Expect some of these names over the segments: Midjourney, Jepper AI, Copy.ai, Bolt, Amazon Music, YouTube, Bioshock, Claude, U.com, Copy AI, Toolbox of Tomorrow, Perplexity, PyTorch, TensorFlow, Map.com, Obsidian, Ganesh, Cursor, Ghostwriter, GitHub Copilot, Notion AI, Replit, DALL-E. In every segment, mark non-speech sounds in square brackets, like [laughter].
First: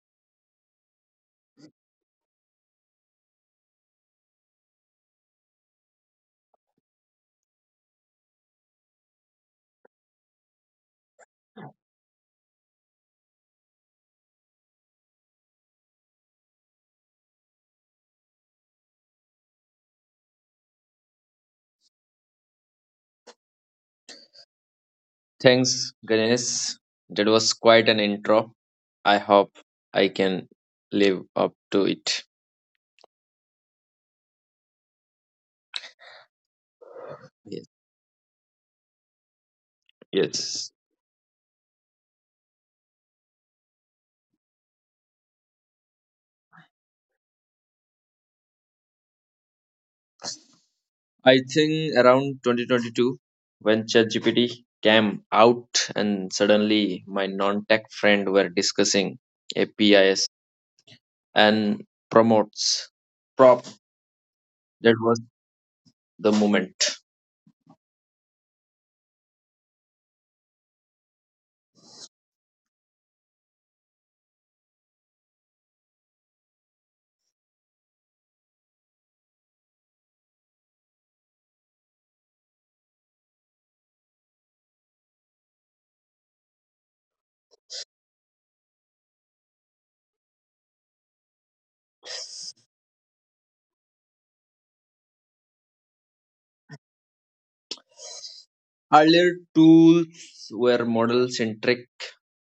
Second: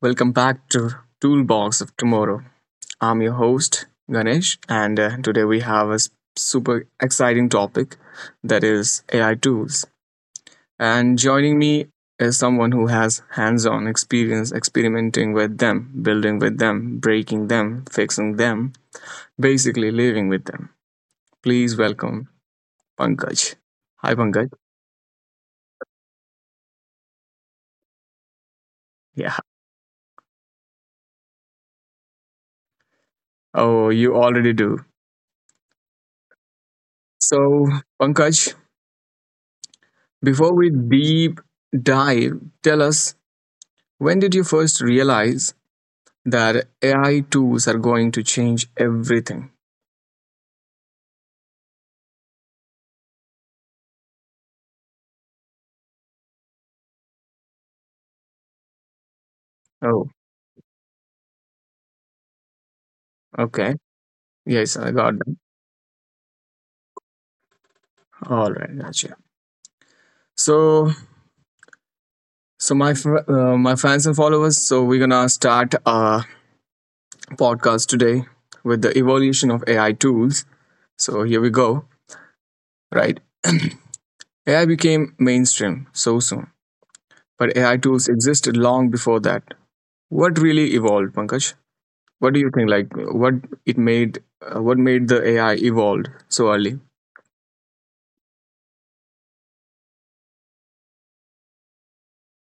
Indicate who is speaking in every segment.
Speaker 1: Welcome back to Toolbox of Tomorrow. I'm your host, Ganesh, and today we have a super exciting topic, that is AI tools. And joining me is someone who has hands on experience experimenting with them, building with them, breaking them, fixing them, basically living with them. Please welcome Pankaj. Hi, Pankaj.
Speaker 2: Thanks, Ganesh. That was quite an intro. I
Speaker 1: Yeah.
Speaker 2: hope I can live up to it.
Speaker 1: Oh, you already do. So,
Speaker 2: Yes.
Speaker 1: Pankaj, before we
Speaker 2: Yes.
Speaker 1: deep dive, tell us, when did you first realize that AI tools are going to change everything?
Speaker 2: I think around 2022, when ChatGPT came out, and suddenly my non tech friend were discussing
Speaker 1: Oh,
Speaker 2: APIs and promotes prop.
Speaker 1: okay. Yes, I
Speaker 2: That was
Speaker 1: got that.
Speaker 2: the moment.
Speaker 1: All right, gotcha. So, my fans and followers, so we're gonna start a podcast today with the evolution of AI tools. So here we go. Right, AI became mainstream so soon, but AI tools existed long before that. What really evolved, Pankaj? What do you think? Like, what what made the AI evolved so early?
Speaker 2: Earlier tools were model centric,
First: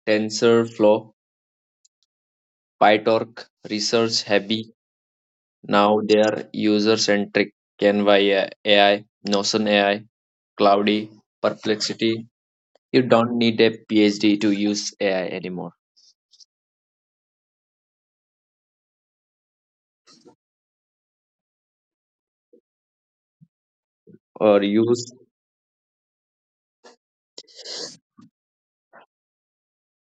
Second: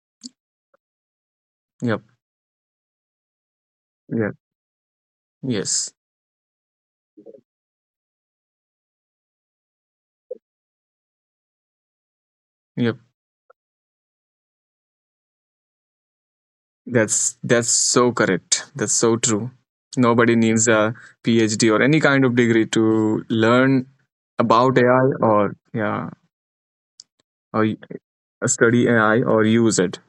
Speaker 2: TensorFlow,
Speaker 1: Yep.
Speaker 2: PyTorch, research
Speaker 1: Yeah.
Speaker 2: heavy.
Speaker 1: Yes.
Speaker 2: Now they are user centric. Canva AI, Notion AI, Cloudy, Perplexity.
Speaker 1: Yep.
Speaker 2: You don't need a PhD to use AI anymore
Speaker 1: That's so correct. That's so true. Nobody needs a PhD or any kind of degree to learn
Speaker 2: or
Speaker 1: about AI,
Speaker 2: use.
Speaker 1: or yeah, or study AI or use it.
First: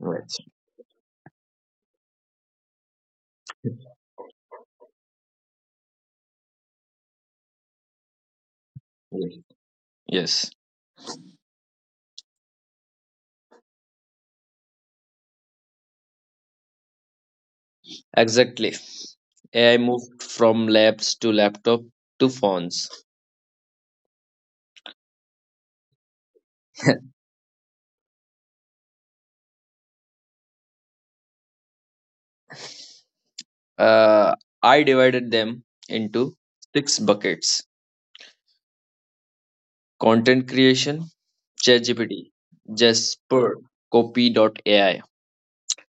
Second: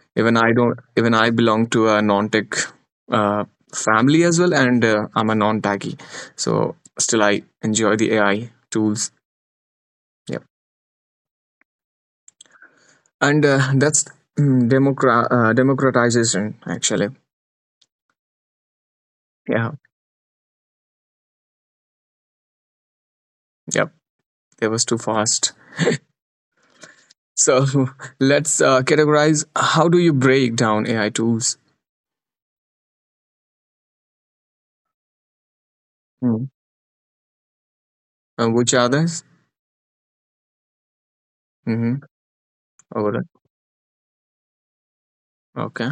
Speaker 2: Right.
Speaker 1: Even I don't. Even I belong to a non-tech uh, family as well, and I'm a non-techie. So still, I enjoy the AI tools.
Speaker 2: Yes, yes,
Speaker 1: And that's democratization, actually.
Speaker 2: exactly.
Speaker 1: Yeah.
Speaker 2: AI moved from labs to laptop to phones.
Speaker 1: Yep. It was too fast.
Speaker 2: [laughs]
Speaker 1: So [laughs] let's categorize. How do you break down AI tools?
Speaker 2: uh, I divided them into
Speaker 1: Mm.
Speaker 2: six buckets:
Speaker 1: Which are those?
Speaker 2: content creation,
Speaker 1: Mm-hmm.
Speaker 2: ChatGPT,
Speaker 1: Over there.
Speaker 2: Jasper, Copy dot AI,
Speaker 1: Okay.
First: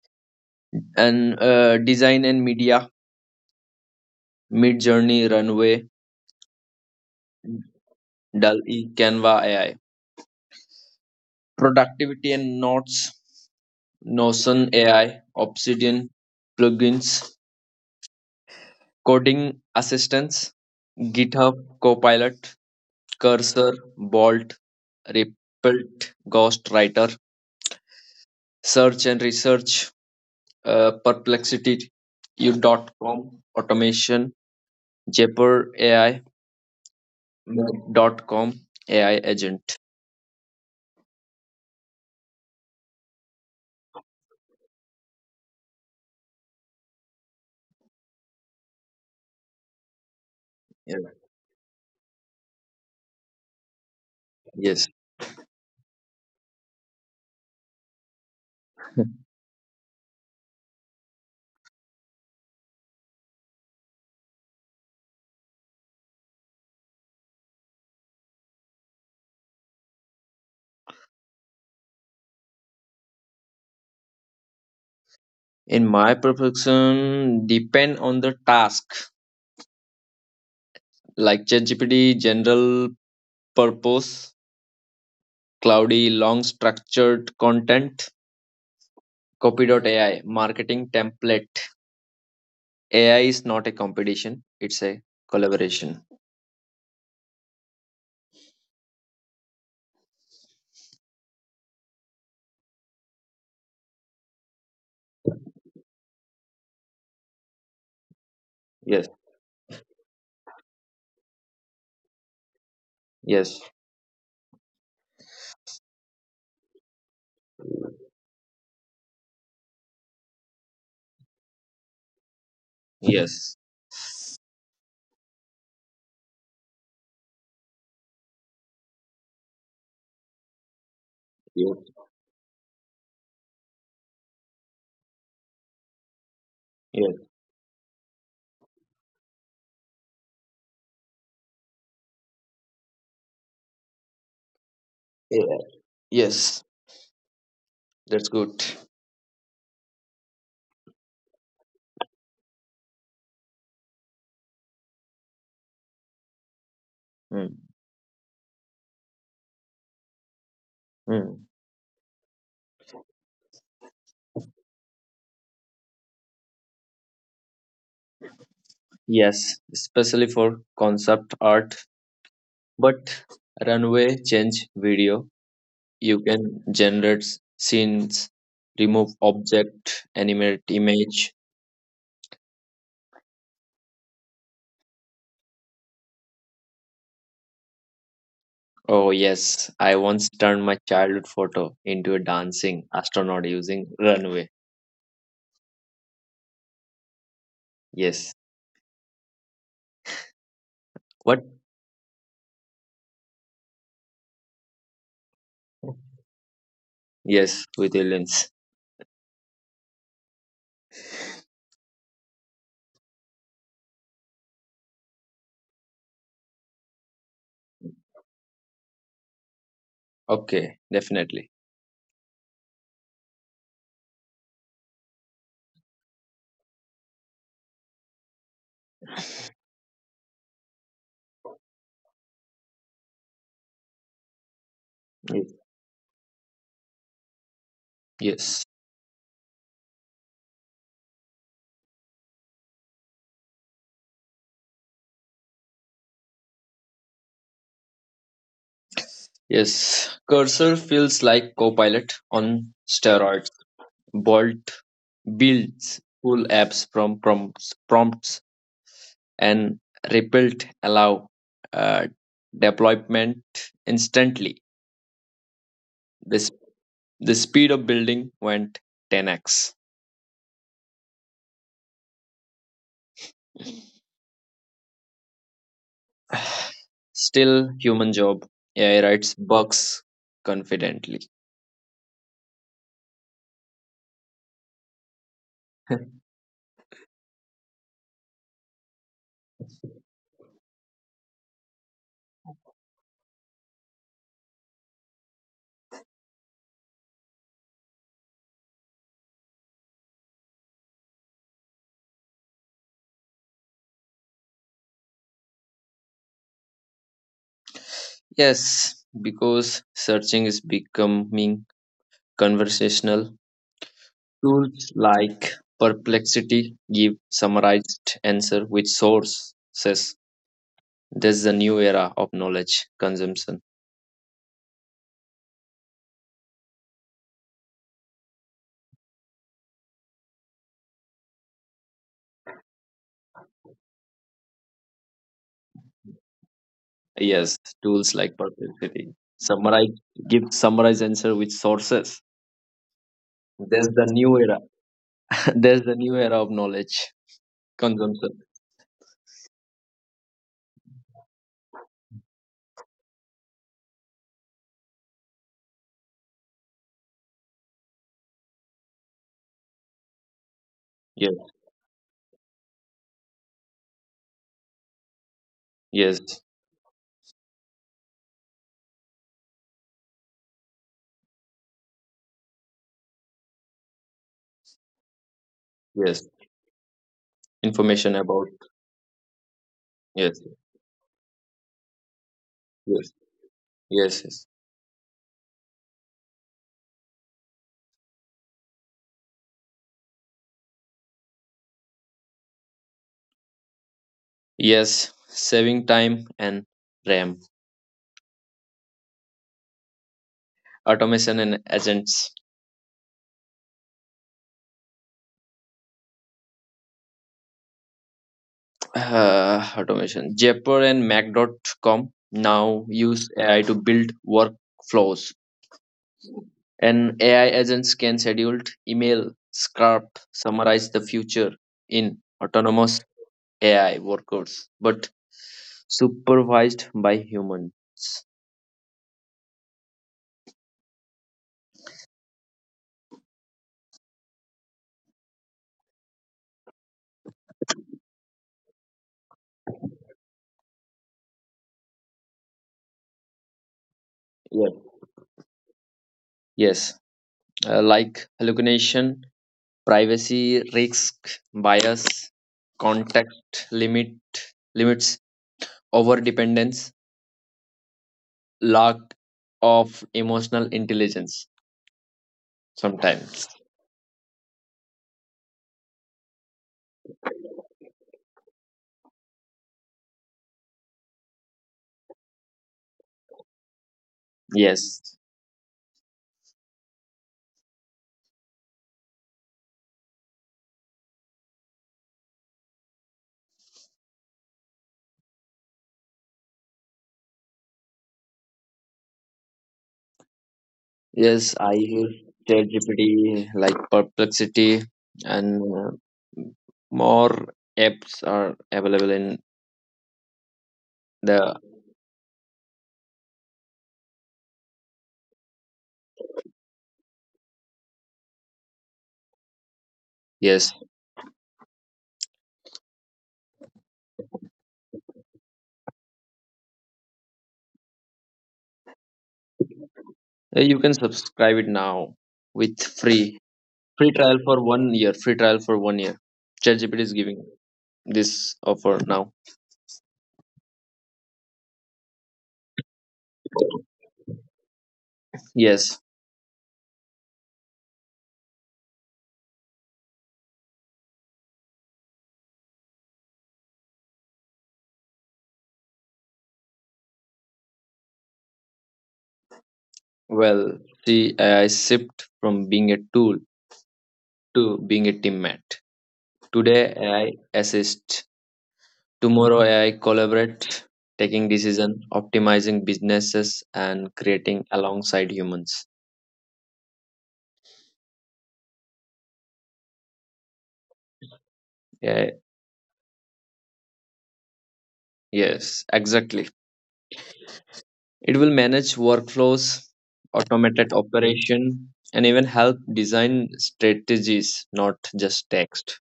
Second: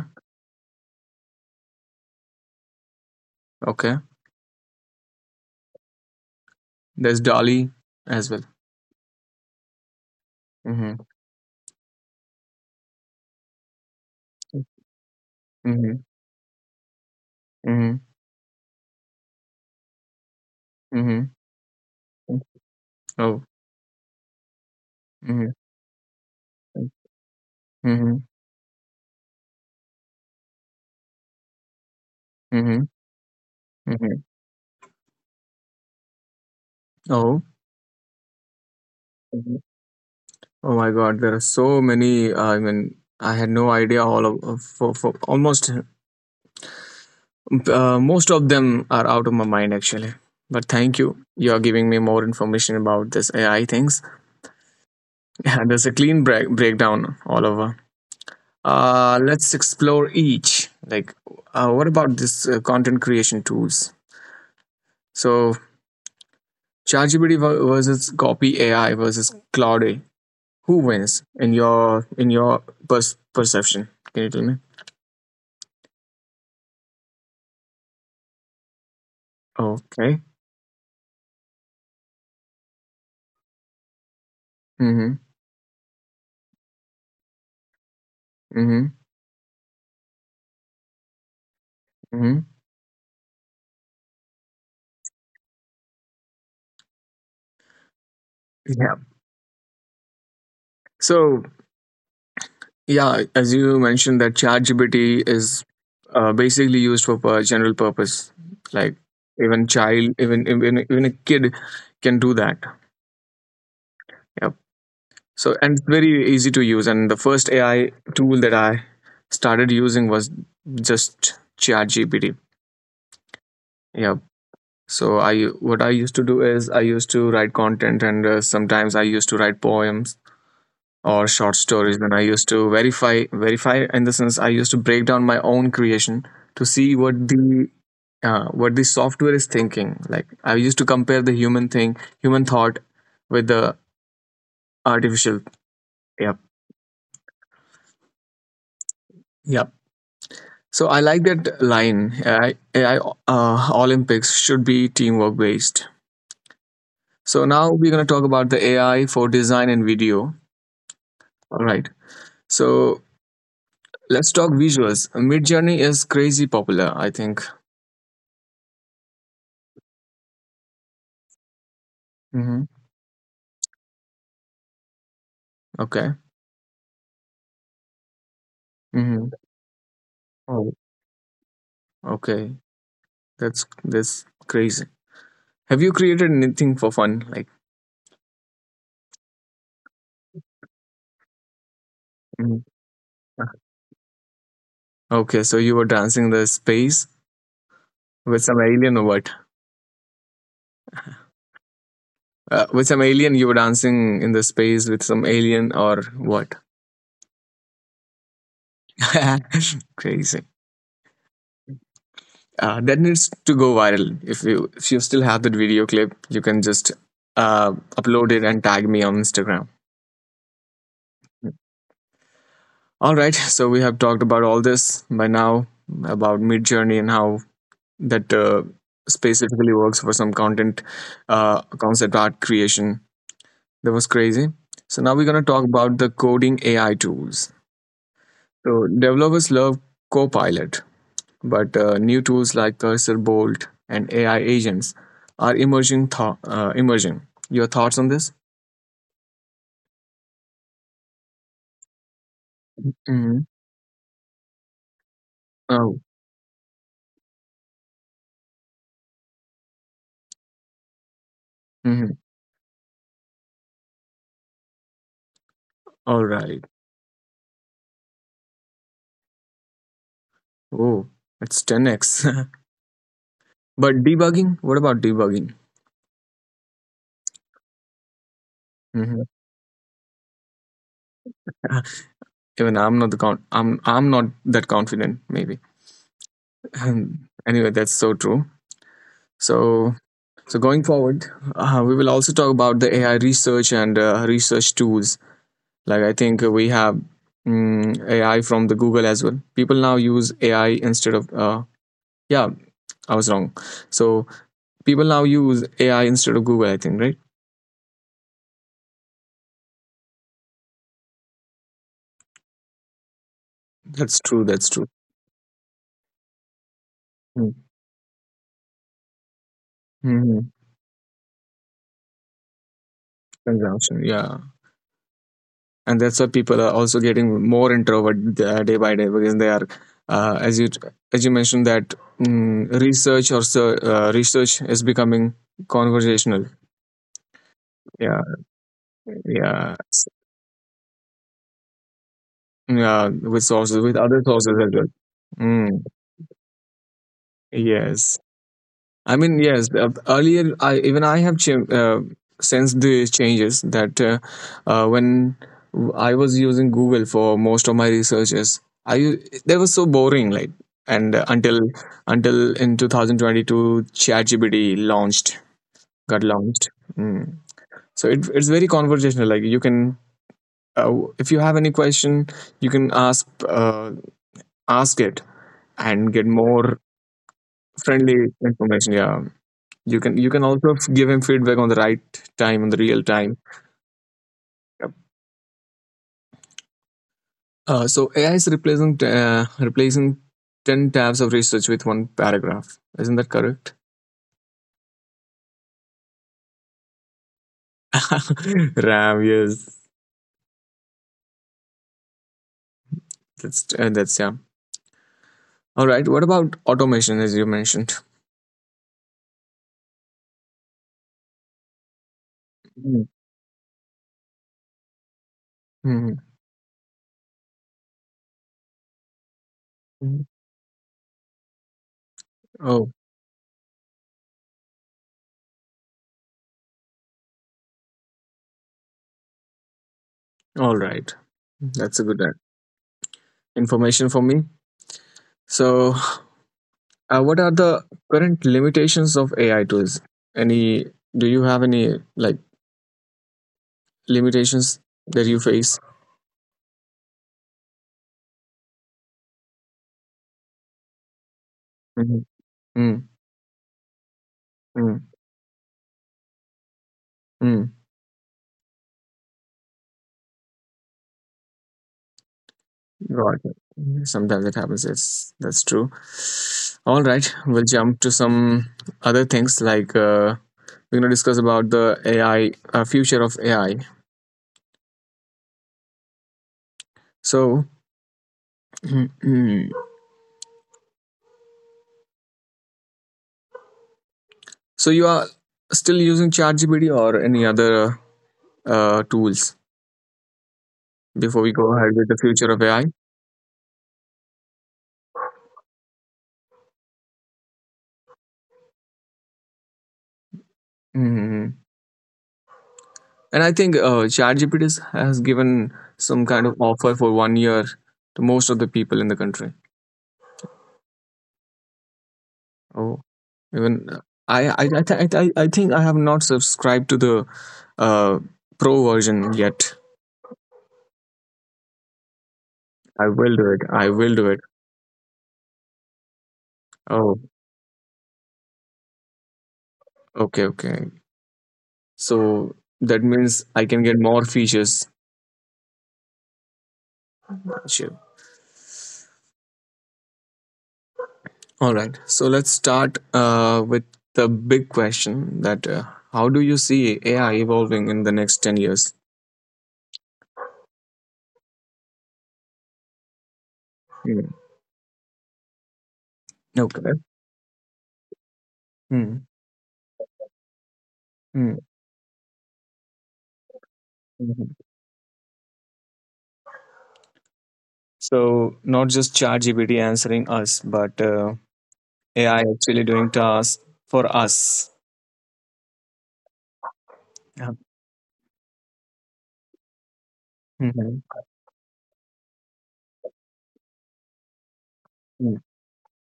Speaker 2: and design and media,
Speaker 1: Okay.
Speaker 2: Midjourney, Runway,
Speaker 1: There's Dolly as well.
Speaker 2: DALL-E, Canva AI.
Speaker 1: Mm-hmm.
Speaker 2: Productivity and Notes, Notion AI,
Speaker 1: Mm-hmm.
Speaker 2: Obsidian plugins,
Speaker 1: Mm-hmm.
Speaker 2: coding assistance,
Speaker 1: Mm-hmm.
Speaker 2: GitHub Copilot,
Speaker 1: Oh.
Speaker 2: Cursor, Bolt,
Speaker 1: Mm-hmm.
Speaker 2: Replit, Ghostwriter,
Speaker 1: Mm-hmm.
Speaker 2: Search and Research, Perplexity,
Speaker 1: Mm-hmm.
Speaker 2: U.com,
Speaker 1: Mm-hmm.
Speaker 2: Automation, Jepper AI,
Speaker 1: Oh.
Speaker 2: Map.com, AI
Speaker 1: Mhm.
Speaker 2: Agent.
Speaker 1: Oh my God, there are so many. I mean, I had no idea. All of- for almost Most of them are out of my mind, actually. But
Speaker 2: Yeah.
Speaker 1: thank you. You're giving me more information about this AI things. [laughs]
Speaker 2: Yes.
Speaker 1: Yeah, there's a clean breakdown all over.
Speaker 2: [laughs]
Speaker 1: Let's explore each. Like, what about this content creation tools? So, ChatGPT versus Copy AI versus Claude AI. Who wins in your perception? Can you tell me?
Speaker 2: In my perfection depend on the task,
Speaker 1: Okay.
Speaker 2: like ChatGPT general purpose,
Speaker 1: Mm-hmm.
Speaker 2: cloudy long structured content,
Speaker 1: Mm-hmm.
Speaker 2: copy.ai marketing template.
Speaker 1: Mm-hmm.
Speaker 2: AI is not a competition, it's a collaboration.
Speaker 1: Yeah. So, yeah, as you mentioned, that ChatGPT is basically used for general purpose. Like,
Speaker 2: Yes,
Speaker 1: even child, even a kid can do that.
Speaker 2: yes,
Speaker 1: Yep. So, and it's very easy to use. And the first AI tool that I started using was just ChatGPT.
Speaker 2: yes,
Speaker 1: Yep. So, I what I used to do is I used to write content, and sometimes I used to write poems or short
Speaker 2: yes,
Speaker 1: stories. Then I used to verify. In the sense, I used to break down my own creation to see
Speaker 2: yes.
Speaker 1: what the software is thinking. Like, I used to compare the human thing, human thought, with the artificial.
Speaker 2: AI.
Speaker 1: Yep.
Speaker 2: Yes, that's good.
Speaker 1: Yep. So I like that line. AI olympics should be teamwork based. So
Speaker 2: Mm.
Speaker 1: now we're going to talk about the AI for design and video.
Speaker 2: Mm.
Speaker 1: All right. So let's talk visuals. Mid journey is crazy popular, I think.
Speaker 2: Yes, especially for concept art,
Speaker 1: Hmm.
Speaker 2: but runway change video.
Speaker 1: Okay.
Speaker 2: You can generate scenes, remove
Speaker 1: Mhm.
Speaker 2: object, animate
Speaker 1: Oh,
Speaker 2: image.
Speaker 1: okay. That's crazy. Have you created anything for fun? Like,
Speaker 2: Oh yes, I once turned my childhood photo into a
Speaker 1: Mhm.
Speaker 2: dancing astronaut using runway.
Speaker 1: Okay, so you were dancing the space
Speaker 2: Yes.
Speaker 1: with some alien, or what?
Speaker 2: What?
Speaker 1: With some alien, you were dancing in the space with some alien, or what?
Speaker 2: Yes, with aliens.
Speaker 1: [laughs] Crazy. That needs to go viral. If you still have that video clip, you can just uh, upload it and tag me on Instagram.
Speaker 2: Okay, definitely.
Speaker 1: All right. So we have talked about all this by now, about Midjourney and how that specifically works for some content, concept art creation. That was crazy. So now we're gonna
Speaker 2: Yes.
Speaker 1: talk about the coding AI tools.
Speaker 2: Yes.
Speaker 1: So developers love Copilot, but new tools like Cursor, Bolt, and AI agents are emerging. Your thoughts on this?
Speaker 2: Yes. Cursor feels like Copilot on
Speaker 1: Hmm.
Speaker 2: steroids. Bolt
Speaker 1: Oh,
Speaker 2: builds full apps from prompts and rebuilt allow uh,
Speaker 1: mhm.
Speaker 2: deployment instantly.
Speaker 1: All
Speaker 2: This
Speaker 1: right.
Speaker 2: the speed of building went 10x.
Speaker 1: Oh, it's 10x. [laughs] But debugging? What about debugging?
Speaker 2: [sighs] Still, human job. AI
Speaker 1: Hmm.
Speaker 2: writes bugs confidently.
Speaker 1: [laughs] Even I'm not I'm not that confident. Maybe.
Speaker 2: [laughs]
Speaker 1: [sighs] Anyway, that's so true. So, so going forward, we will also talk about the AI research and research tools. Like, I think we have AI from the Google as well. People now use AI instead of yeah, I was wrong. So people now use AI instead of Google, I think, right?
Speaker 2: Yes, because searching is becoming conversational.
Speaker 1: That's true. That's true.
Speaker 2: Tools like Perplexity give
Speaker 1: Mm-hmm.
Speaker 2: summarized answer with sources.
Speaker 1: Mm-hmm.
Speaker 2: This is the new era of knowledge consumption.
Speaker 1: Consumption. Yeah. And that's why people are also getting more introvert day by day, because they are as you mentioned that research or so, research is becoming conversational.
Speaker 2: Yes, tools
Speaker 1: Yeah.
Speaker 2: like Perplexity.
Speaker 1: yeah
Speaker 2: Summarize,
Speaker 1: S-
Speaker 2: give summarize answer with sources.
Speaker 1: yeah, with sources,
Speaker 2: There's
Speaker 1: with
Speaker 2: the
Speaker 1: other
Speaker 2: new
Speaker 1: sources
Speaker 2: era.
Speaker 1: as well.
Speaker 2: [laughs] There's
Speaker 1: Mm.
Speaker 2: the new era of knowledge
Speaker 1: Yes.
Speaker 2: consumption.
Speaker 1: I mean, yes. Earlier, I, even I have ch- sensed the changes that when I was using Google for most of my researches, they were so boring. Like, and uh,
Speaker 2: Yes,
Speaker 1: until in 2022, ChatGPT got
Speaker 2: yes,
Speaker 1: launched. Mm. So, it, it's very conversational. Like, you can, uh, if you have any question, you can ask, ask it, and get
Speaker 2: yes.
Speaker 1: more
Speaker 2: Information
Speaker 1: friendly
Speaker 2: about
Speaker 1: information. Yeah. You can,
Speaker 2: yes,
Speaker 1: also give him feedback on the right time, on the real
Speaker 2: yes,
Speaker 1: time.
Speaker 2: yes, yes.
Speaker 1: Yep. So AI is replacing replacing 10 tabs of research with one paragraph. Isn't that correct?
Speaker 2: Yes, saving time and RAM.
Speaker 1: [laughs] RAM, yes,
Speaker 2: Automation and agents. [sighs]
Speaker 1: that's yeah. All right. What about automation, as you mentioned?
Speaker 2: Automation. Jepper and Mac.com now
Speaker 1: Mm.
Speaker 2: use AI to build workflows.
Speaker 1: Mhm.
Speaker 2: And AI agents can schedule email, script,
Speaker 1: Mhm.
Speaker 2: summarize the future in
Speaker 1: Oh,
Speaker 2: autonomous AI workers, but supervised by human.
Speaker 1: all right. That's a good information for me. So, what are the current limitations of AI tools? Any? Do you have any like
Speaker 2: Yeah.
Speaker 1: limitations that you face?
Speaker 2: Yes, like hallucination, privacy risk, bias,
Speaker 1: Mm,
Speaker 2: contact limit
Speaker 1: mm,
Speaker 2: limits, over dependence,
Speaker 1: mm.
Speaker 2: lack of emotional intelligence.
Speaker 1: Got
Speaker 2: Sometimes,
Speaker 1: it. Mm, sometimes it happens. Yes, that's true. All right, we'll jump to some other things. Like, we're gonna discuss about the AI uh, future of AI.
Speaker 2: yes.
Speaker 1: So, [clears throat] so you are still using ChatGPT or any other tools before we
Speaker 2: Yes, I
Speaker 1: go ahead with
Speaker 2: use
Speaker 1: the future of AI?
Speaker 2: ChatGPT like Perplexity and more apps are available in the
Speaker 1: Hmm. And I think ChatGPT has given some kind of offer for 1 year to most of the people in the country.
Speaker 2: yes.
Speaker 1: Oh, even I think I have not subscribed to the uh, pro version yet.
Speaker 2: You can subscribe it now with
Speaker 1: I will
Speaker 2: free
Speaker 1: do it. I
Speaker 2: free
Speaker 1: will do
Speaker 2: trial
Speaker 1: it.
Speaker 2: for one year. Free trial for one year. ChatGPT is
Speaker 1: Oh,
Speaker 2: giving this offer now.
Speaker 1: okay, okay. So that means I can get more features.
Speaker 2: Yes.
Speaker 1: Sure. All right. So let's start with the big question, that how do you see AI evolving in the next 10 years?
Speaker 2: Well, see, AI shift from being a tool
Speaker 1: Hmm.
Speaker 2: to being a teammate. Today,
Speaker 1: Okay.
Speaker 2: AI assists.
Speaker 1: Hmm.
Speaker 2: Tomorrow AI collaborate, taking
Speaker 1: Hmm.
Speaker 2: decision, optimizing businesses, and
Speaker 1: Mhm.
Speaker 2: creating alongside humans.
Speaker 1: So not just ChatGPT answering us, but
Speaker 2: Yeah,
Speaker 1: AI actually doing tasks for us.
Speaker 2: yes, exactly.
Speaker 1: Yeah.
Speaker 2: It will manage workflows, automated
Speaker 1: Mhm.
Speaker 2: operation, and even help design strategies, not
Speaker 1: Mm.
Speaker 2: just text.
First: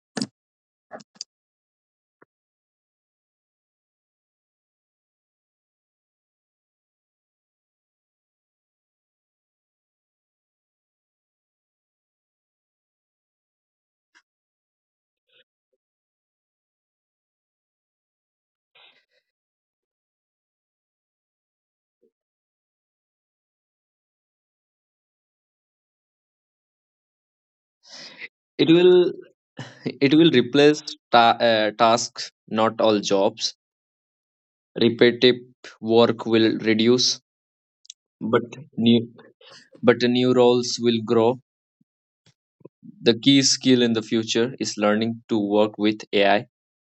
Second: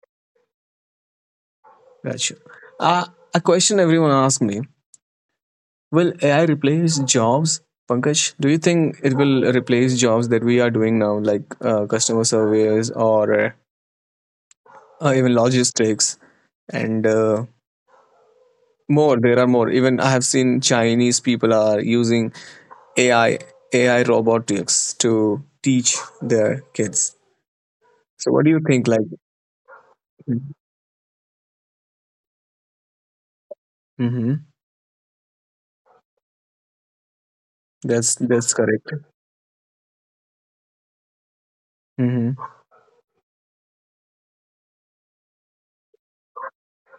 Speaker 1: Gotcha. Uh, a question everyone asks me: will AI replace jobs? Pankaj, do you think it will replace jobs that we are doing now, like customer surveys, or even logistics, and more? There are more. Even I have seen Chinese people are using AI, AI robotics to teach their kids. So, what do you
Speaker 2: It
Speaker 1: think? Like,
Speaker 2: will it will
Speaker 1: mm-hmm.
Speaker 2: replace tasks, not all jobs.
Speaker 1: Mm-hmm.
Speaker 2: Repetitive work will reduce,
Speaker 1: That's
Speaker 2: but
Speaker 1: correct.
Speaker 2: new but new roles will grow.
Speaker 1: Mm-hmm.
Speaker 2: The key skill in the future is learning to work with AI,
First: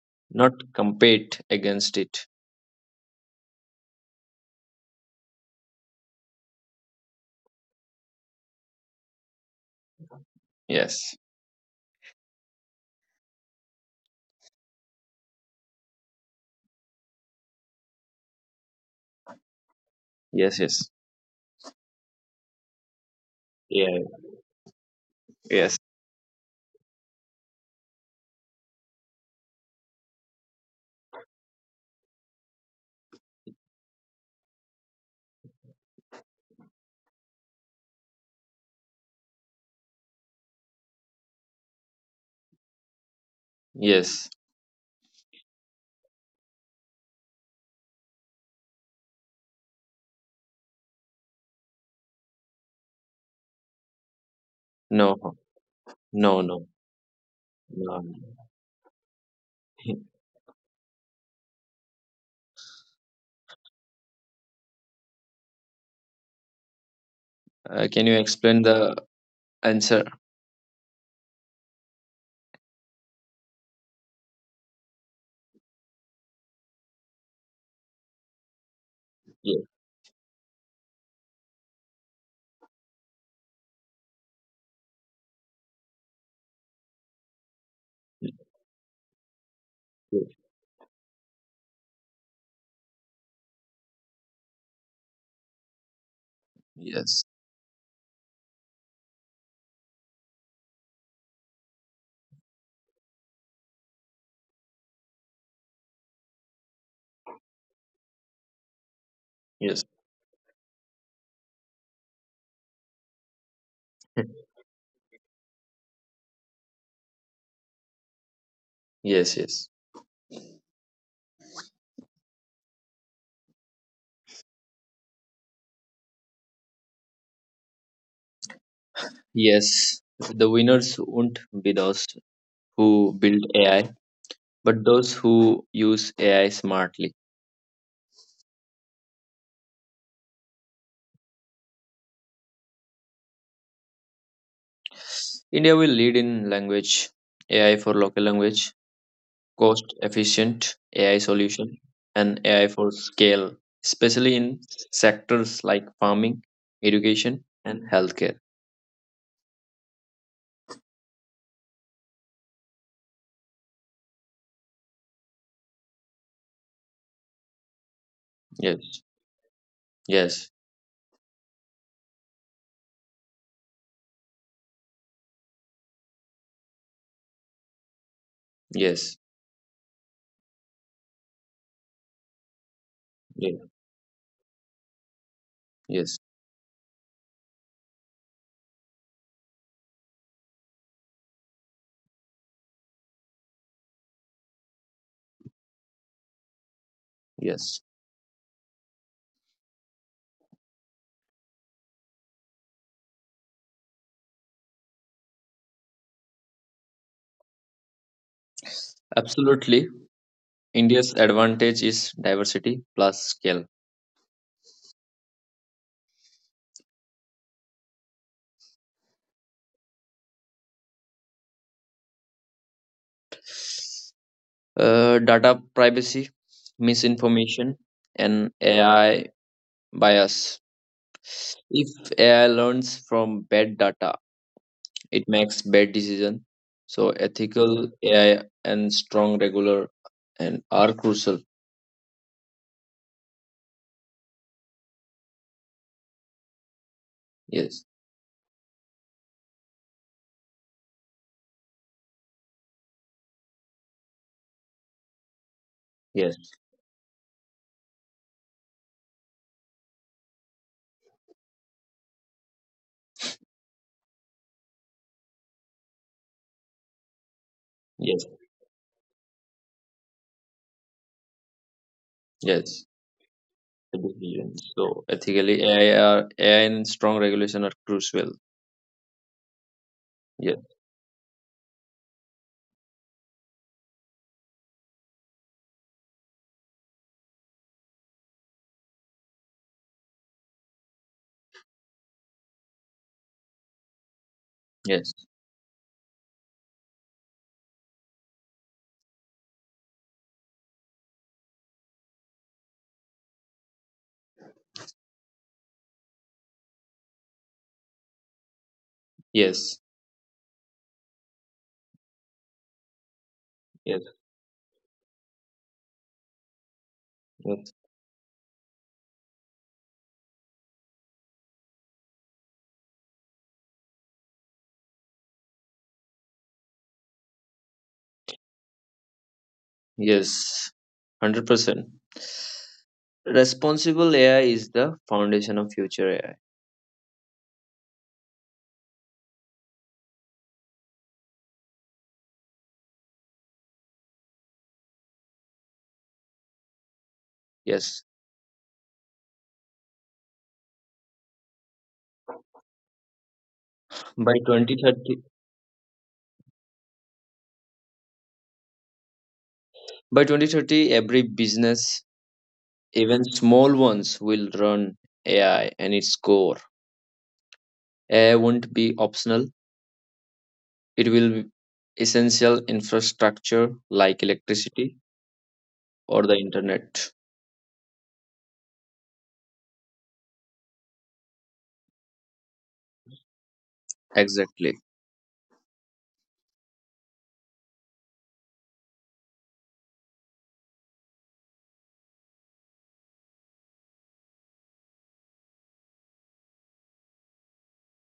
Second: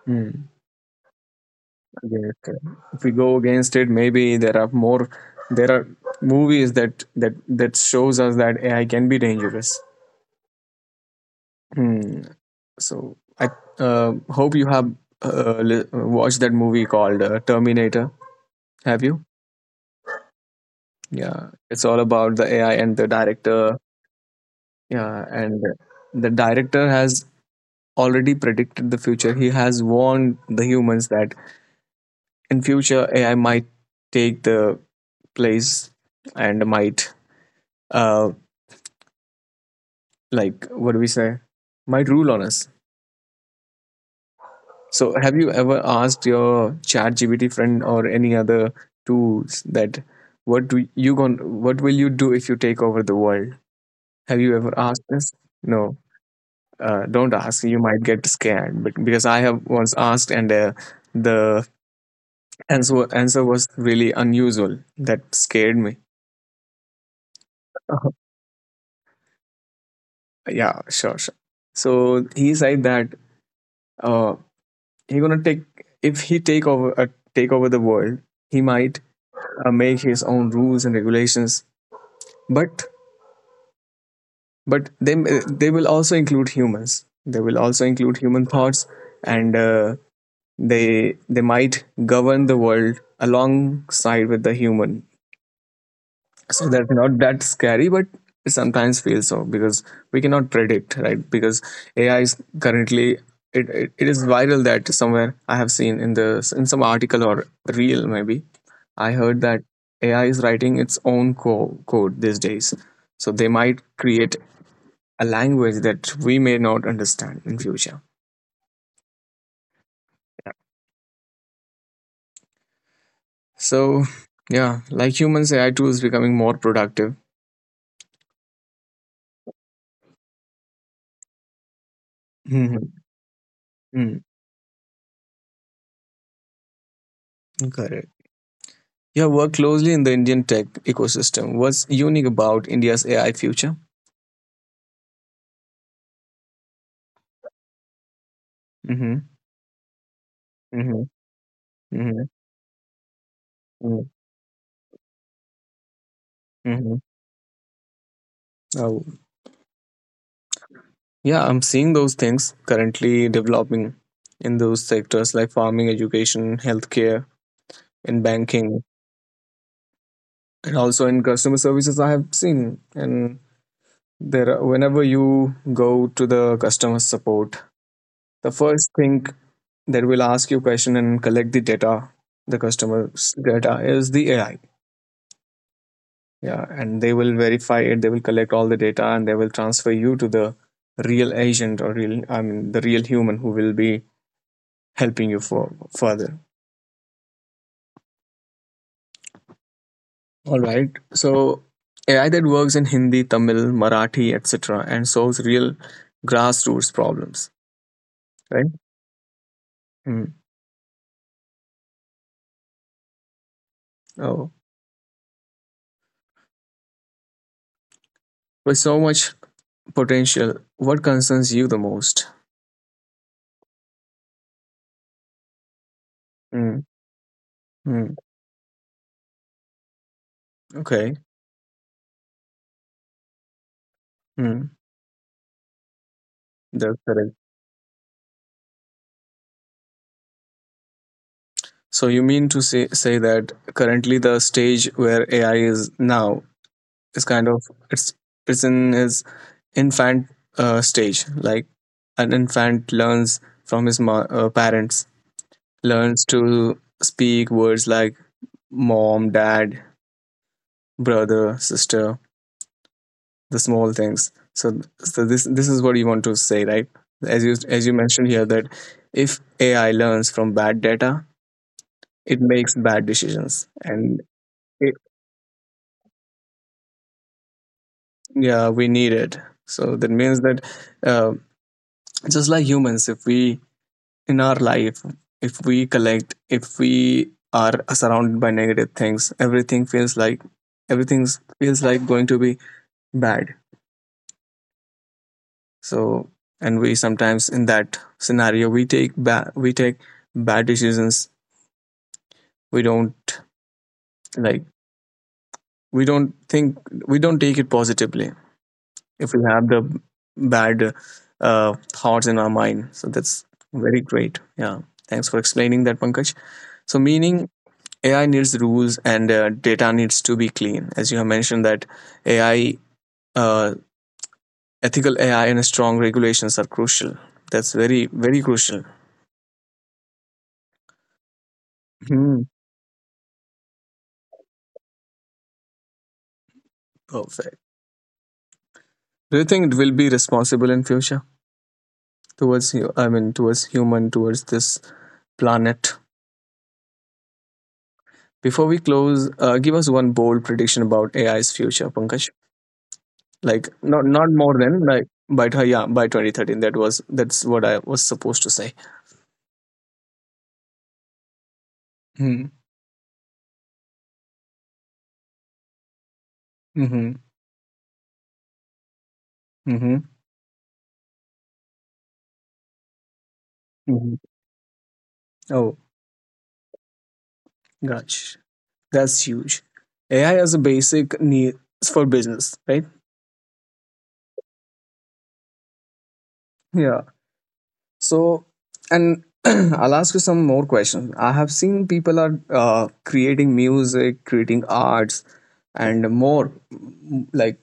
Speaker 1: Mm-hmm.
Speaker 2: not compete against it.
Speaker 1: Yeah, correct. If we go against it, maybe there are more. There are movies that shows us that AI can be dangerous.
Speaker 2: Yes.
Speaker 1: Hmm. So I hope you have watched that movie called Terminator. Have you?
Speaker 2: Yes, yes.
Speaker 1: Yeah, it's all about the AI and the director.
Speaker 2: Yeah.
Speaker 1: Yeah, and
Speaker 2: Yes.
Speaker 1: the director has already predicted the future. He has warned the humans that in future AI might take the place, and might uh, like what do we say might rule on us.
Speaker 2: Yes.
Speaker 1: So have you ever asked your chat gpt friend or any other tools that what do you gon what will you do if you take over the world? Have you ever
Speaker 2: No.
Speaker 1: asked this? No.
Speaker 2: No, no.
Speaker 1: Uh, don't
Speaker 2: No.
Speaker 1: ask, you might get scared. But, because I have
Speaker 2: [laughs]
Speaker 1: once asked, and the answer was really unusual, that scared me.
Speaker 2: Can you explain
Speaker 1: [laughs]
Speaker 2: the answer?
Speaker 1: Yeah, sure, sure. So he said that uh, he gonna take if he take over, take over the world, he might
Speaker 2: Yes.
Speaker 1: make his own rules and regulations, but but they they will also include humans, they will also include human thoughts, and they they might govern the world alongside with the human. So
Speaker 2: Yes.
Speaker 1: that's not that scary, but it sometimes feels so, because we cannot predict, right? Because AI is currently, it is viral that somewhere I have seen in the, in some article or reel, maybe, I heard
Speaker 2: Yes.
Speaker 1: that AI is writing its own code these days, so they might
Speaker 2: [laughs]
Speaker 1: create a language that we may not understand in future.
Speaker 2: Yes, yes.
Speaker 1: So yeah, like humans, AI tools becoming more productive.
Speaker 2: Yes, the winners won't be those who
Speaker 1: Hmm.
Speaker 2: build AI, but those who use AI smartly.
Speaker 1: Correct. You have worked closely in the Indian tech ecosystem. What's unique about India's AI future?
Speaker 2: India will lead in language AI for local language,
Speaker 1: Mm-hmm.
Speaker 2: cost efficient AI
Speaker 1: Mm-hmm.
Speaker 2: solution, and AI for scale, especially
Speaker 1: Mm-hmm.
Speaker 2: in sectors like farming,
Speaker 1: Mm-hmm.
Speaker 2: education, and healthcare.
Speaker 1: Oh, yeah, I'm seeing those things currently developing in those sectors like farming, education, healthcare, in
Speaker 2: Yes,
Speaker 1: banking,
Speaker 2: yes,
Speaker 1: and also in customer services. I have seen, and whenever you go to the customer support, the
Speaker 2: yes,
Speaker 1: first thing that will ask you question and collect the data, the
Speaker 2: yes,
Speaker 1: customer's data is the AI.
Speaker 2: yes,
Speaker 1: Yeah, and they will verify it. They will collect all the data and they will transfer you to the real agent or real, I mean, the real human who will be helping you for further.
Speaker 2: yes.
Speaker 1: All right. So AI that works in Hindi, Tamil, Marathi, etc., and solves real grassroots problems. Right.
Speaker 2: Absolutely.
Speaker 1: Mm.
Speaker 2: India's advantage is diversity plus scale.
Speaker 1: Oh, with so much potential, what concerns you the most?
Speaker 2: Data privacy,
Speaker 1: Mm.
Speaker 2: misinformation, and
Speaker 1: Mm.
Speaker 2: AI bias.
Speaker 1: Okay.
Speaker 2: If AI learns from bad data,
Speaker 1: Mm.
Speaker 2: it makes bad decisions. So
Speaker 1: That's correct.
Speaker 2: ethical AI and strong regular and are crucial.
Speaker 1: So you mean to say that currently the stage where AI is now is
Speaker 2: Yes,
Speaker 1: kind of it's it's in his infant stage, like an infant learns from his parents,
Speaker 2: yes,
Speaker 1: learns to speak words like mom, dad, brother, sister, the small things. So this is what you want to say, right? as you
Speaker 2: yes,
Speaker 1: as you mentioned here that if AI learns from bad data, it
Speaker 2: yes.
Speaker 1: makes bad
Speaker 2: The
Speaker 1: decisions.
Speaker 2: decision.
Speaker 1: And
Speaker 2: So
Speaker 1: it,
Speaker 2: ethically AI are AI and strong regulation are crucial.
Speaker 1: yeah, we need it. So that
Speaker 2: Yes,
Speaker 1: means that, uh, just like humans, if we in our life, if we collect, if we are surrounded by negative things, everything feels like going to be bad.
Speaker 2: yes,
Speaker 1: So, and we sometimes in that scenario we take we take bad decisions. We don't like, we don't think, we don't take it positively if
Speaker 2: yes,
Speaker 1: we have the bad thoughts in our mind. So that's
Speaker 2: yes,
Speaker 1: very great. Yeah, thanks for explaining that, Pankaj. So
Speaker 2: yes,
Speaker 1: meaning AI needs rules and, data needs to be clean. As you have mentioned, that AI, uh, ethical AI, and strong regulations are crucial. That's very, very crucial.
Speaker 2: yes. 100%.
Speaker 1: Hmm.
Speaker 2: Responsible AI is the foundation of future AI.
Speaker 1: Perfect. Do you think it will be responsible in future towards you? I mean, towards human, towards this planet.
Speaker 2: Yes.
Speaker 1: Before we close, give us one bold prediction about AI's future, Pankaj. Like,
Speaker 2: By
Speaker 1: not not more
Speaker 2: 2030,
Speaker 1: than like by yeah, by 2013. That was, that's what I was supposed to say.
Speaker 2: every business,
Speaker 1: Hmm.
Speaker 2: even small ones, will run AI and its core.
Speaker 1: Mm-hmm.
Speaker 2: AI won't be optional,
Speaker 1: Mm-hmm.
Speaker 2: it will be essential infrastructure like
Speaker 1: Mm-hmm.
Speaker 2: electricity
Speaker 1: Oh,
Speaker 2: or the internet.
Speaker 1: gosh, that's huge. AI as a basic needs for business, right?
Speaker 2: Exactly.
Speaker 1: Yeah. So, and [clears throat] I'll ask you some more questions. I have seen people are creating music, creating arts, and more. Like,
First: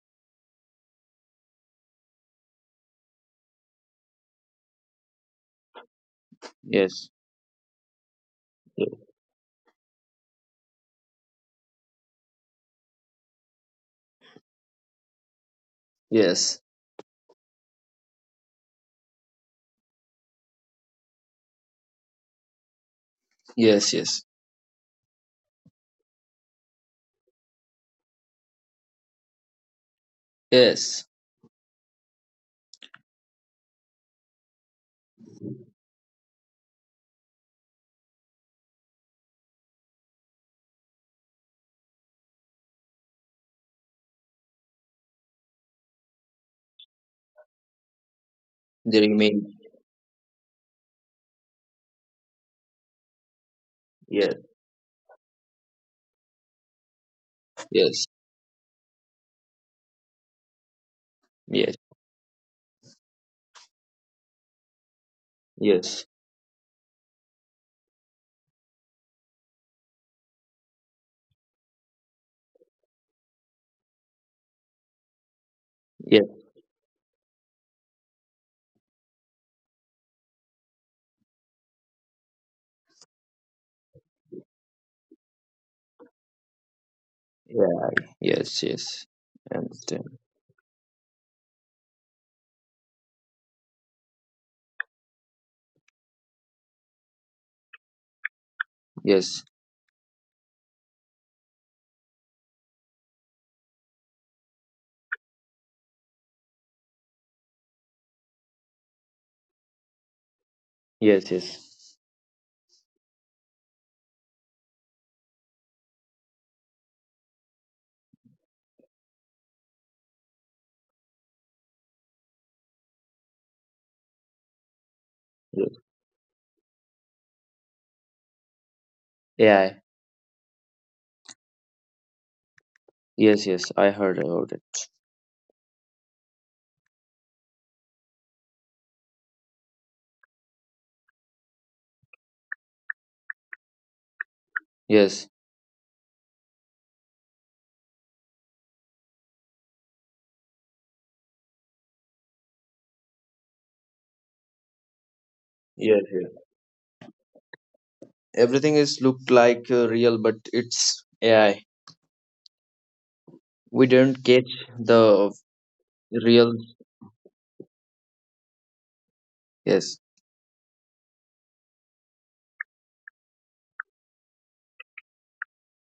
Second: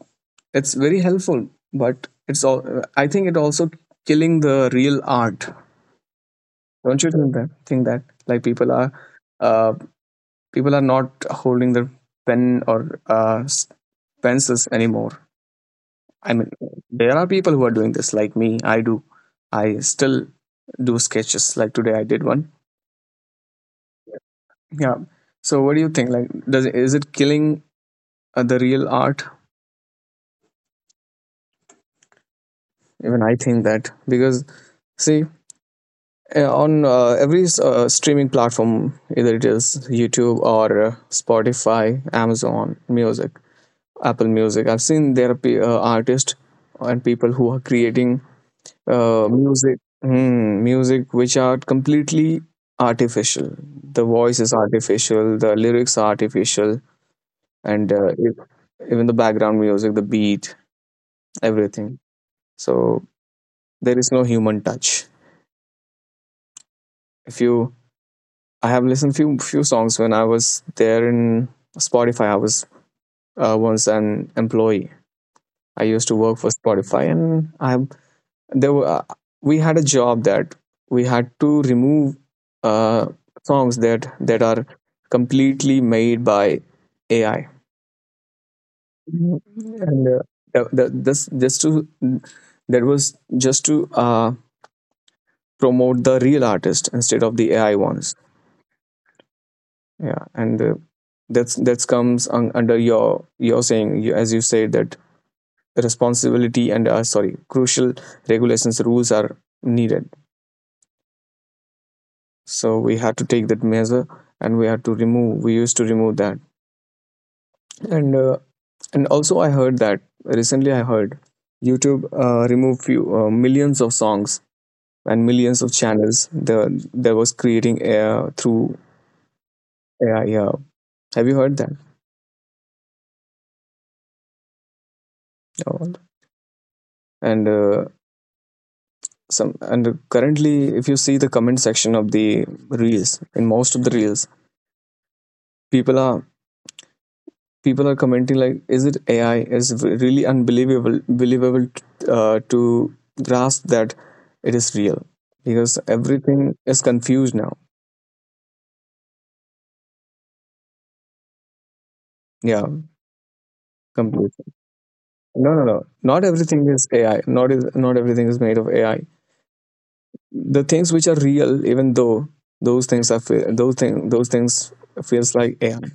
Speaker 1: it's very helpful, but it's all. I think it also killing the real art. Don't
Speaker 2: Yes.
Speaker 1: you think that? Think that like
Speaker 2: Ye-
Speaker 1: uh, people are not holding their pen or pencils anymore. I mean,
Speaker 2: Yes.
Speaker 1: there are people who are doing this, like me. I do. I still do sketches. Like today, I did one.
Speaker 2: Yes. Yes.
Speaker 1: Yeah. So, what do you think? Like, does is it killing, the real art?
Speaker 2: Yes.
Speaker 1: Even I think that because, see, on every streaming platform, either it is YouTube or, Spotify, Amazon Music, Apple Music. I've seen there are artists and people who are creating,
Speaker 2: They remain.
Speaker 1: music. Hmm, music which are completely artificial, the
Speaker 2: Yes.
Speaker 1: voice is artificial, the lyrics are artificial, and,
Speaker 2: Yes.
Speaker 1: even the background music, the beat,
Speaker 2: Yes.
Speaker 1: everything. So there is no human touch.
Speaker 2: Yes.
Speaker 1: If you, I have listened few songs when I was there in Spotify. I was, once an employee. I used to work
Speaker 2: Yes.
Speaker 1: for Spotify, and I, there were, we had a job that we had to remove, uh, songs that are completely made by AI.
Speaker 2: Yeah. Yes. Yes.
Speaker 1: Mhm.
Speaker 2: I
Speaker 1: And,
Speaker 2: understand.
Speaker 1: this just to, that was just to, promote the real artist instead of the AI ones.
Speaker 2: Yes.
Speaker 1: Yeah, and, that's that comes under your saying, you, as you said that the responsibility and, sorry, crucial regulations, rules are needed.
Speaker 2: Yes. Yes.
Speaker 1: So we had to take that measure, and we had to remove, we used to remove that. And, and also I heard that recently, I heard YouTube, removed few, millions of songs and millions of
Speaker 2: Yes.
Speaker 1: channels. The there was creating, through
Speaker 2: AI.
Speaker 1: AI. Yeah, have you heard that?
Speaker 2: Yes. Yes. I heard about it.
Speaker 1: Oh. And, some and currently, if you see the comment section of the reels, in most of the reels,
Speaker 2: Yes.
Speaker 1: people are, people are commenting like, is it AI? It's really unbelievable, believable, to grasp that it is real, because
Speaker 2: Yes. Yes.
Speaker 1: everything is confused now.
Speaker 2: Everything is looked like real, but it's AI.
Speaker 1: Yeah,
Speaker 2: We don't
Speaker 1: completely.
Speaker 2: catch the
Speaker 1: No, no, no, not
Speaker 2: real.
Speaker 1: everything is AI. Not everything is made of AI.
Speaker 2: Yes,
Speaker 1: The things which are real, even though those things are those things feels like AI, i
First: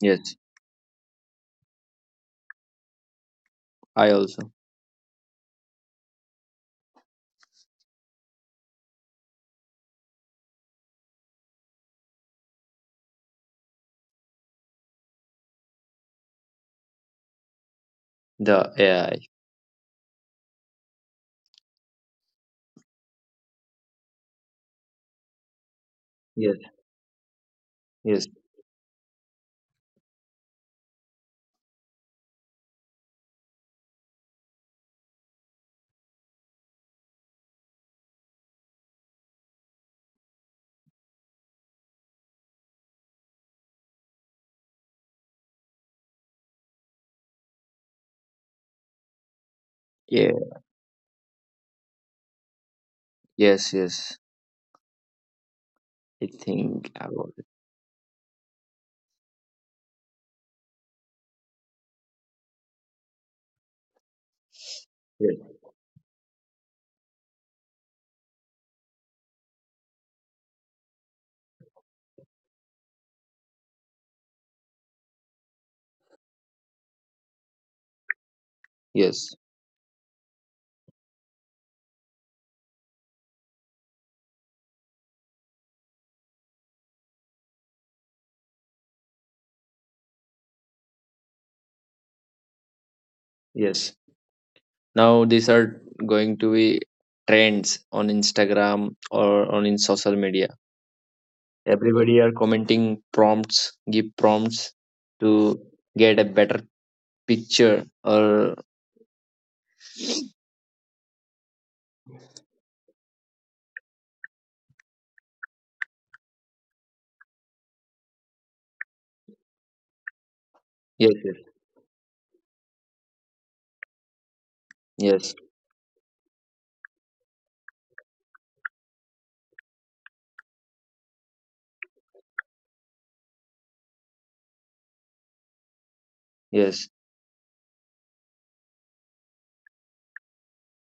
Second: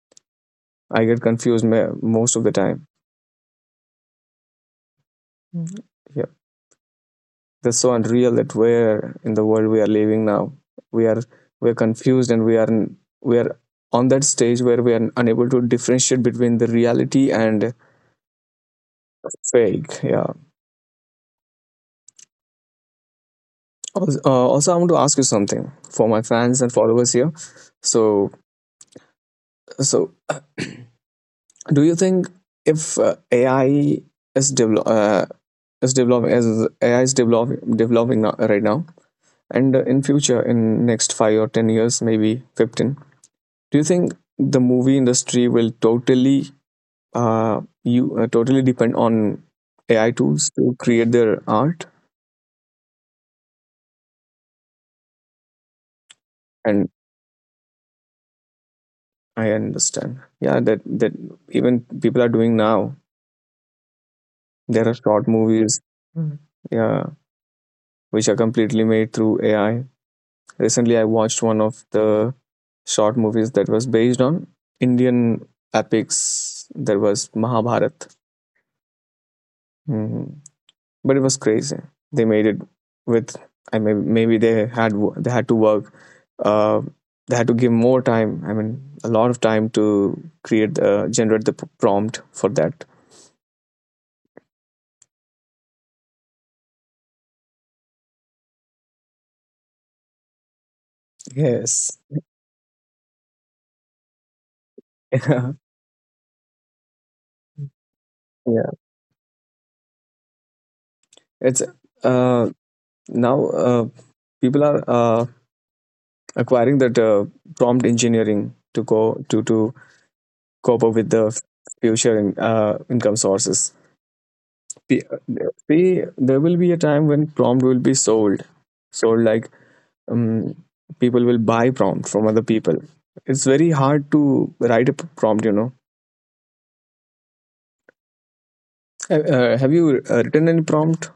Speaker 2: yes,
Speaker 1: I get confused most of the time.
Speaker 2: I also.
Speaker 1: Mhm. Yeah. That's so unreal, that where in the world we are living now, we are, we're confused, and we are, we are on that stage where we are unable to differentiate between the reality and
Speaker 2: The AI.
Speaker 1: fake. Yeah. Also, also I want to ask you something for my
Speaker 2: Yes,
Speaker 1: fans and followers here.
Speaker 2: yes.
Speaker 1: So, so, do you think if, AI is develop is developing as AI is developing now, right now, and, in future, in next 5 or 10 years, maybe 15, do you think the movie industry will totally, you totally depend on AI
Speaker 2: Yeah.
Speaker 1: tools to create their art?
Speaker 2: Yes, yes, I
Speaker 1: And
Speaker 2: think about it.
Speaker 1: I understand, yeah, that that even people are doing now. There are short
Speaker 2: Yes,
Speaker 1: movies, Mhm. yeah, which are completely made through AI. Recently, I watched one of the short movies that was based on Indian epics. There was Mahabharat.
Speaker 2: yes,
Speaker 1: Mhm. But it was crazy. They made it with, I mean, maybe they had, they had to work. Uh, they had to give more time. I mean, a lot of time to create, generate the prompt for that.
Speaker 2: yes, now these are going to be trends on Instagram or on in social media.
Speaker 1: Yes.
Speaker 2: Everybody are commenting prompts, give prompts
Speaker 1: [laughs]
Speaker 2: to
Speaker 1: Yeah.
Speaker 2: get a better picture or
Speaker 1: It's, uh, now people are, acquiring that, prompt engineering to go to cope up with
Speaker 2: yes, yes,
Speaker 1: the future in, income sources. Be-
Speaker 2: yes,
Speaker 1: there will be a time when prompt will be sold like, um, people will buy prompt from other people. It's very hard to write a prompt, you know.
Speaker 2: yes.
Speaker 1: Have you, written any prompt?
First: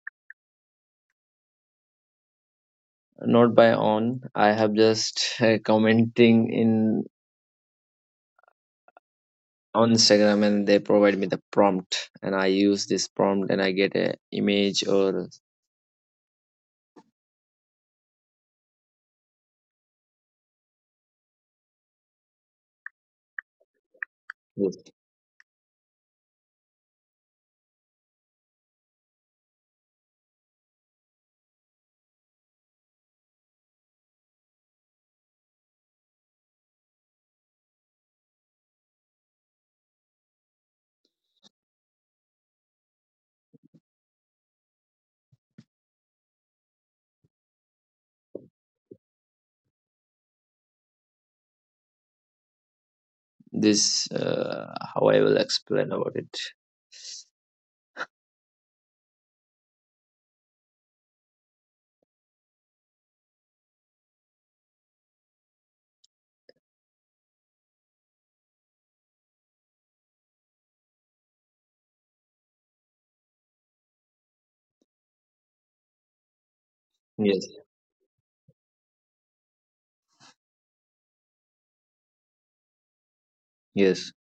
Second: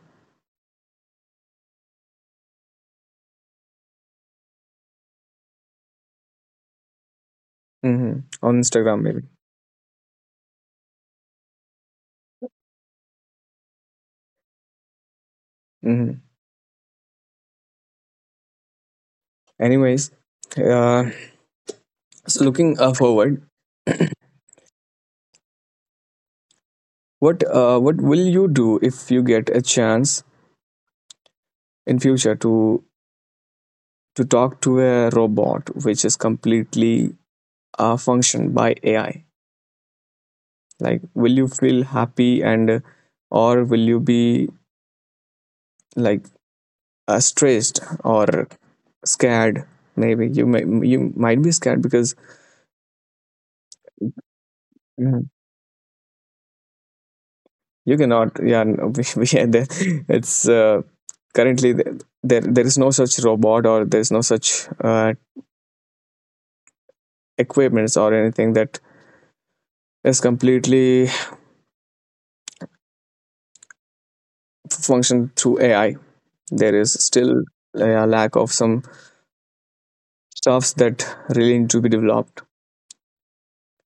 Speaker 2: Not by on, I have just commenting in
Speaker 1: Hmm. On Instagram, maybe.
Speaker 2: on Instagram, and they provide me the prompt and I use this prompt and I get a image or
Speaker 1: Hmm. Anyways, uh, so looking, forward,
Speaker 2: this
Speaker 1: what, what will you do if you get a chance in future to talk to a robot which is completely, functioned by AI? Like, will you feel happy and, or will you be like, stressed or scared? Maybe you may, you might be scared because,
Speaker 2: how I will
Speaker 1: Mhm.
Speaker 2: explain about it?
Speaker 1: you cannot, yeah, no, [laughs] we are there. It's, currently there there is no such robot, or there's no such, uh, equipments or anything that is completely function through AI. There is
Speaker 2: Yes,
Speaker 1: still, a lack of some stuffs that really need to be developed.
Speaker 2: yes.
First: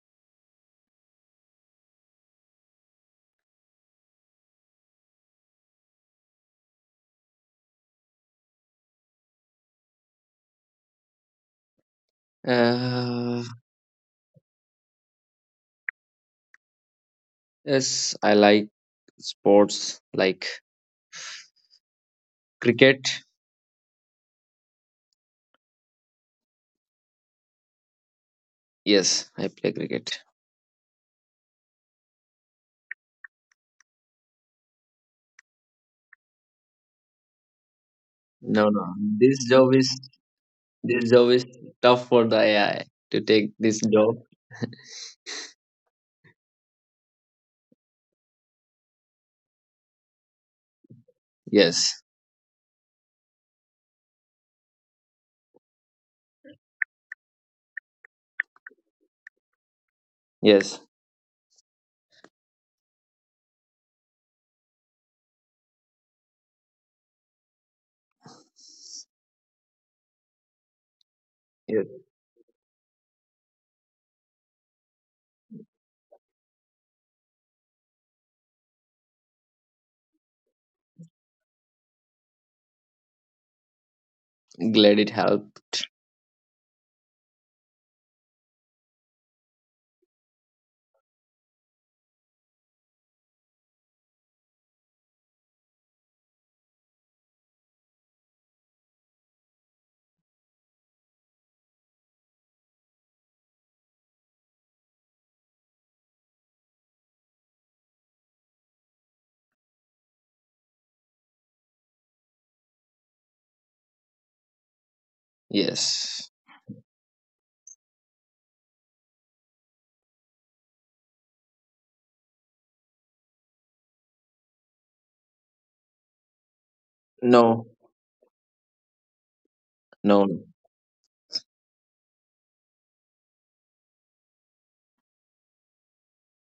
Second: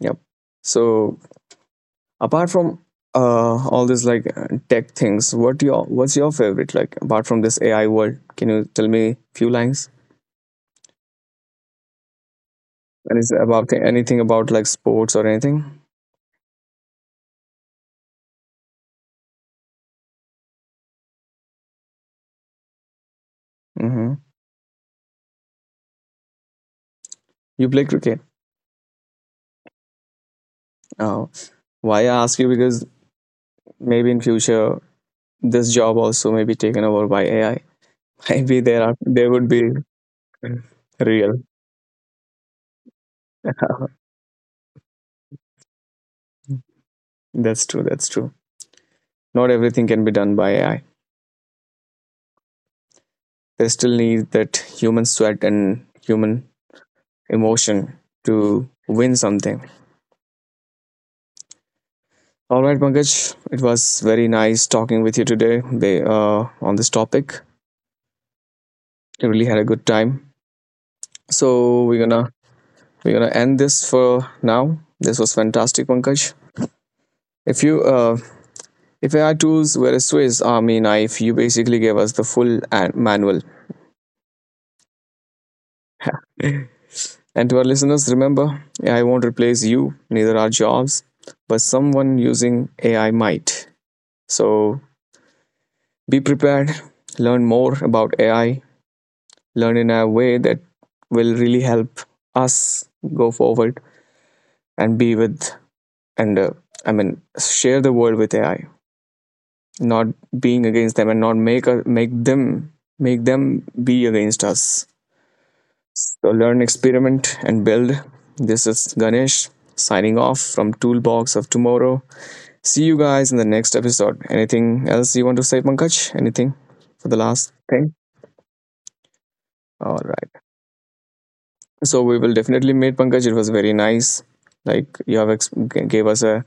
Speaker 1: Yep. So, apart from, all these like, tech things, what your, what's your favorite? Like, apart from this AI world, can you tell me few lines and is
Speaker 2: uh,
Speaker 1: about anything, about like sports or anything?
Speaker 2: yes, I like sports like cricket.
Speaker 1: Hmm. You play cricket.
Speaker 2: Yes, I play cricket.
Speaker 1: Oh, why I ask you, because maybe in future, this job also may be taken over by AI. [laughs] Maybe
Speaker 2: No,
Speaker 1: there
Speaker 2: no.
Speaker 1: are, there
Speaker 2: this
Speaker 1: would be
Speaker 2: job is this job
Speaker 1: real.
Speaker 2: is tough for the AI to take this job.
Speaker 1: [laughs] That's true, that's true. Not everything can be done by AI.
Speaker 2: Yes,
Speaker 1: They still need that human sweat and human emotion to win something.
Speaker 2: yes,
Speaker 1: All right, Pankaj, it was very nice talking with you today, on this topic. I really had a good time. So
Speaker 2: yes.
Speaker 1: we're gonna, we're gonna end this for now. This was fantastic, Pankaj. If you, if I tools were a Swiss Army knife, you basically gave us the full manual.
Speaker 2: Glad it helped.
Speaker 1: [laughs] And to our listeners, remember, I won't replace you, neither are jobs, but someone using AI might. So be prepared, learn more about AI, learn in a way that will really help us go forward and be with, and, I mean, share the world with AI, not being against them, and not make, make them, make them be against us.
Speaker 2: Yes.
Speaker 1: So learn, experiment, and build. This is Ganesh signing off from Toolbox of Tomorrow. See you guys in the next episode. Anything else you want to say, Pankaj? Anything for the last
Speaker 2: No.
Speaker 1: thing? All
Speaker 2: No.
Speaker 1: right. So we will definitely meet, Pankaj. It was very nice. Like, you have gave us a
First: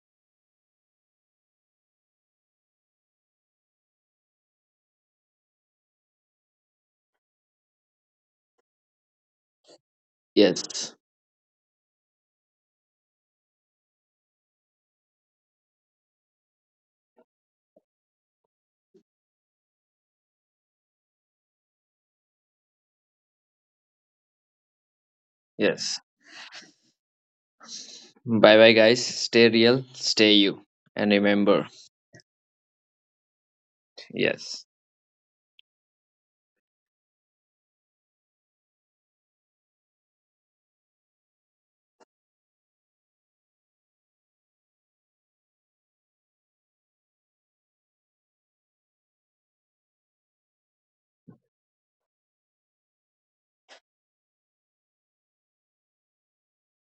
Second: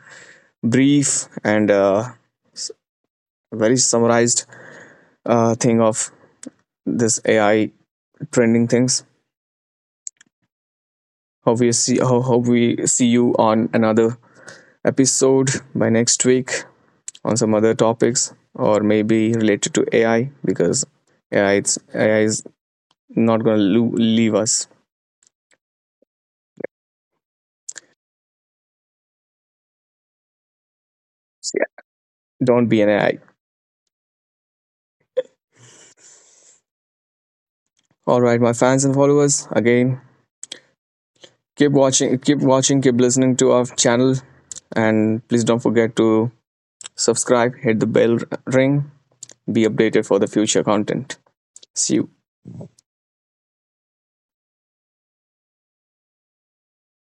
Speaker 1: brief and, s- very summarized, thing of this AI trending things.
Speaker 2: Yes.
Speaker 1: Hope we see, hope we see you on another episode by next week on some other topics, or maybe related to AI, because AI, it's AI is not gonna leave us.
Speaker 2: Yes. Bye bye, guys. Stay real. Stay you. And
Speaker 1: So
Speaker 2: remember,
Speaker 1: yeah, don't be an AI.
Speaker 2: yes.
Speaker 1: All right, my fans and followers. Again, keep watching, keep listening to our channel, and please don't forget to subscribe, hit the bell, ring, be updated for the future content. See you.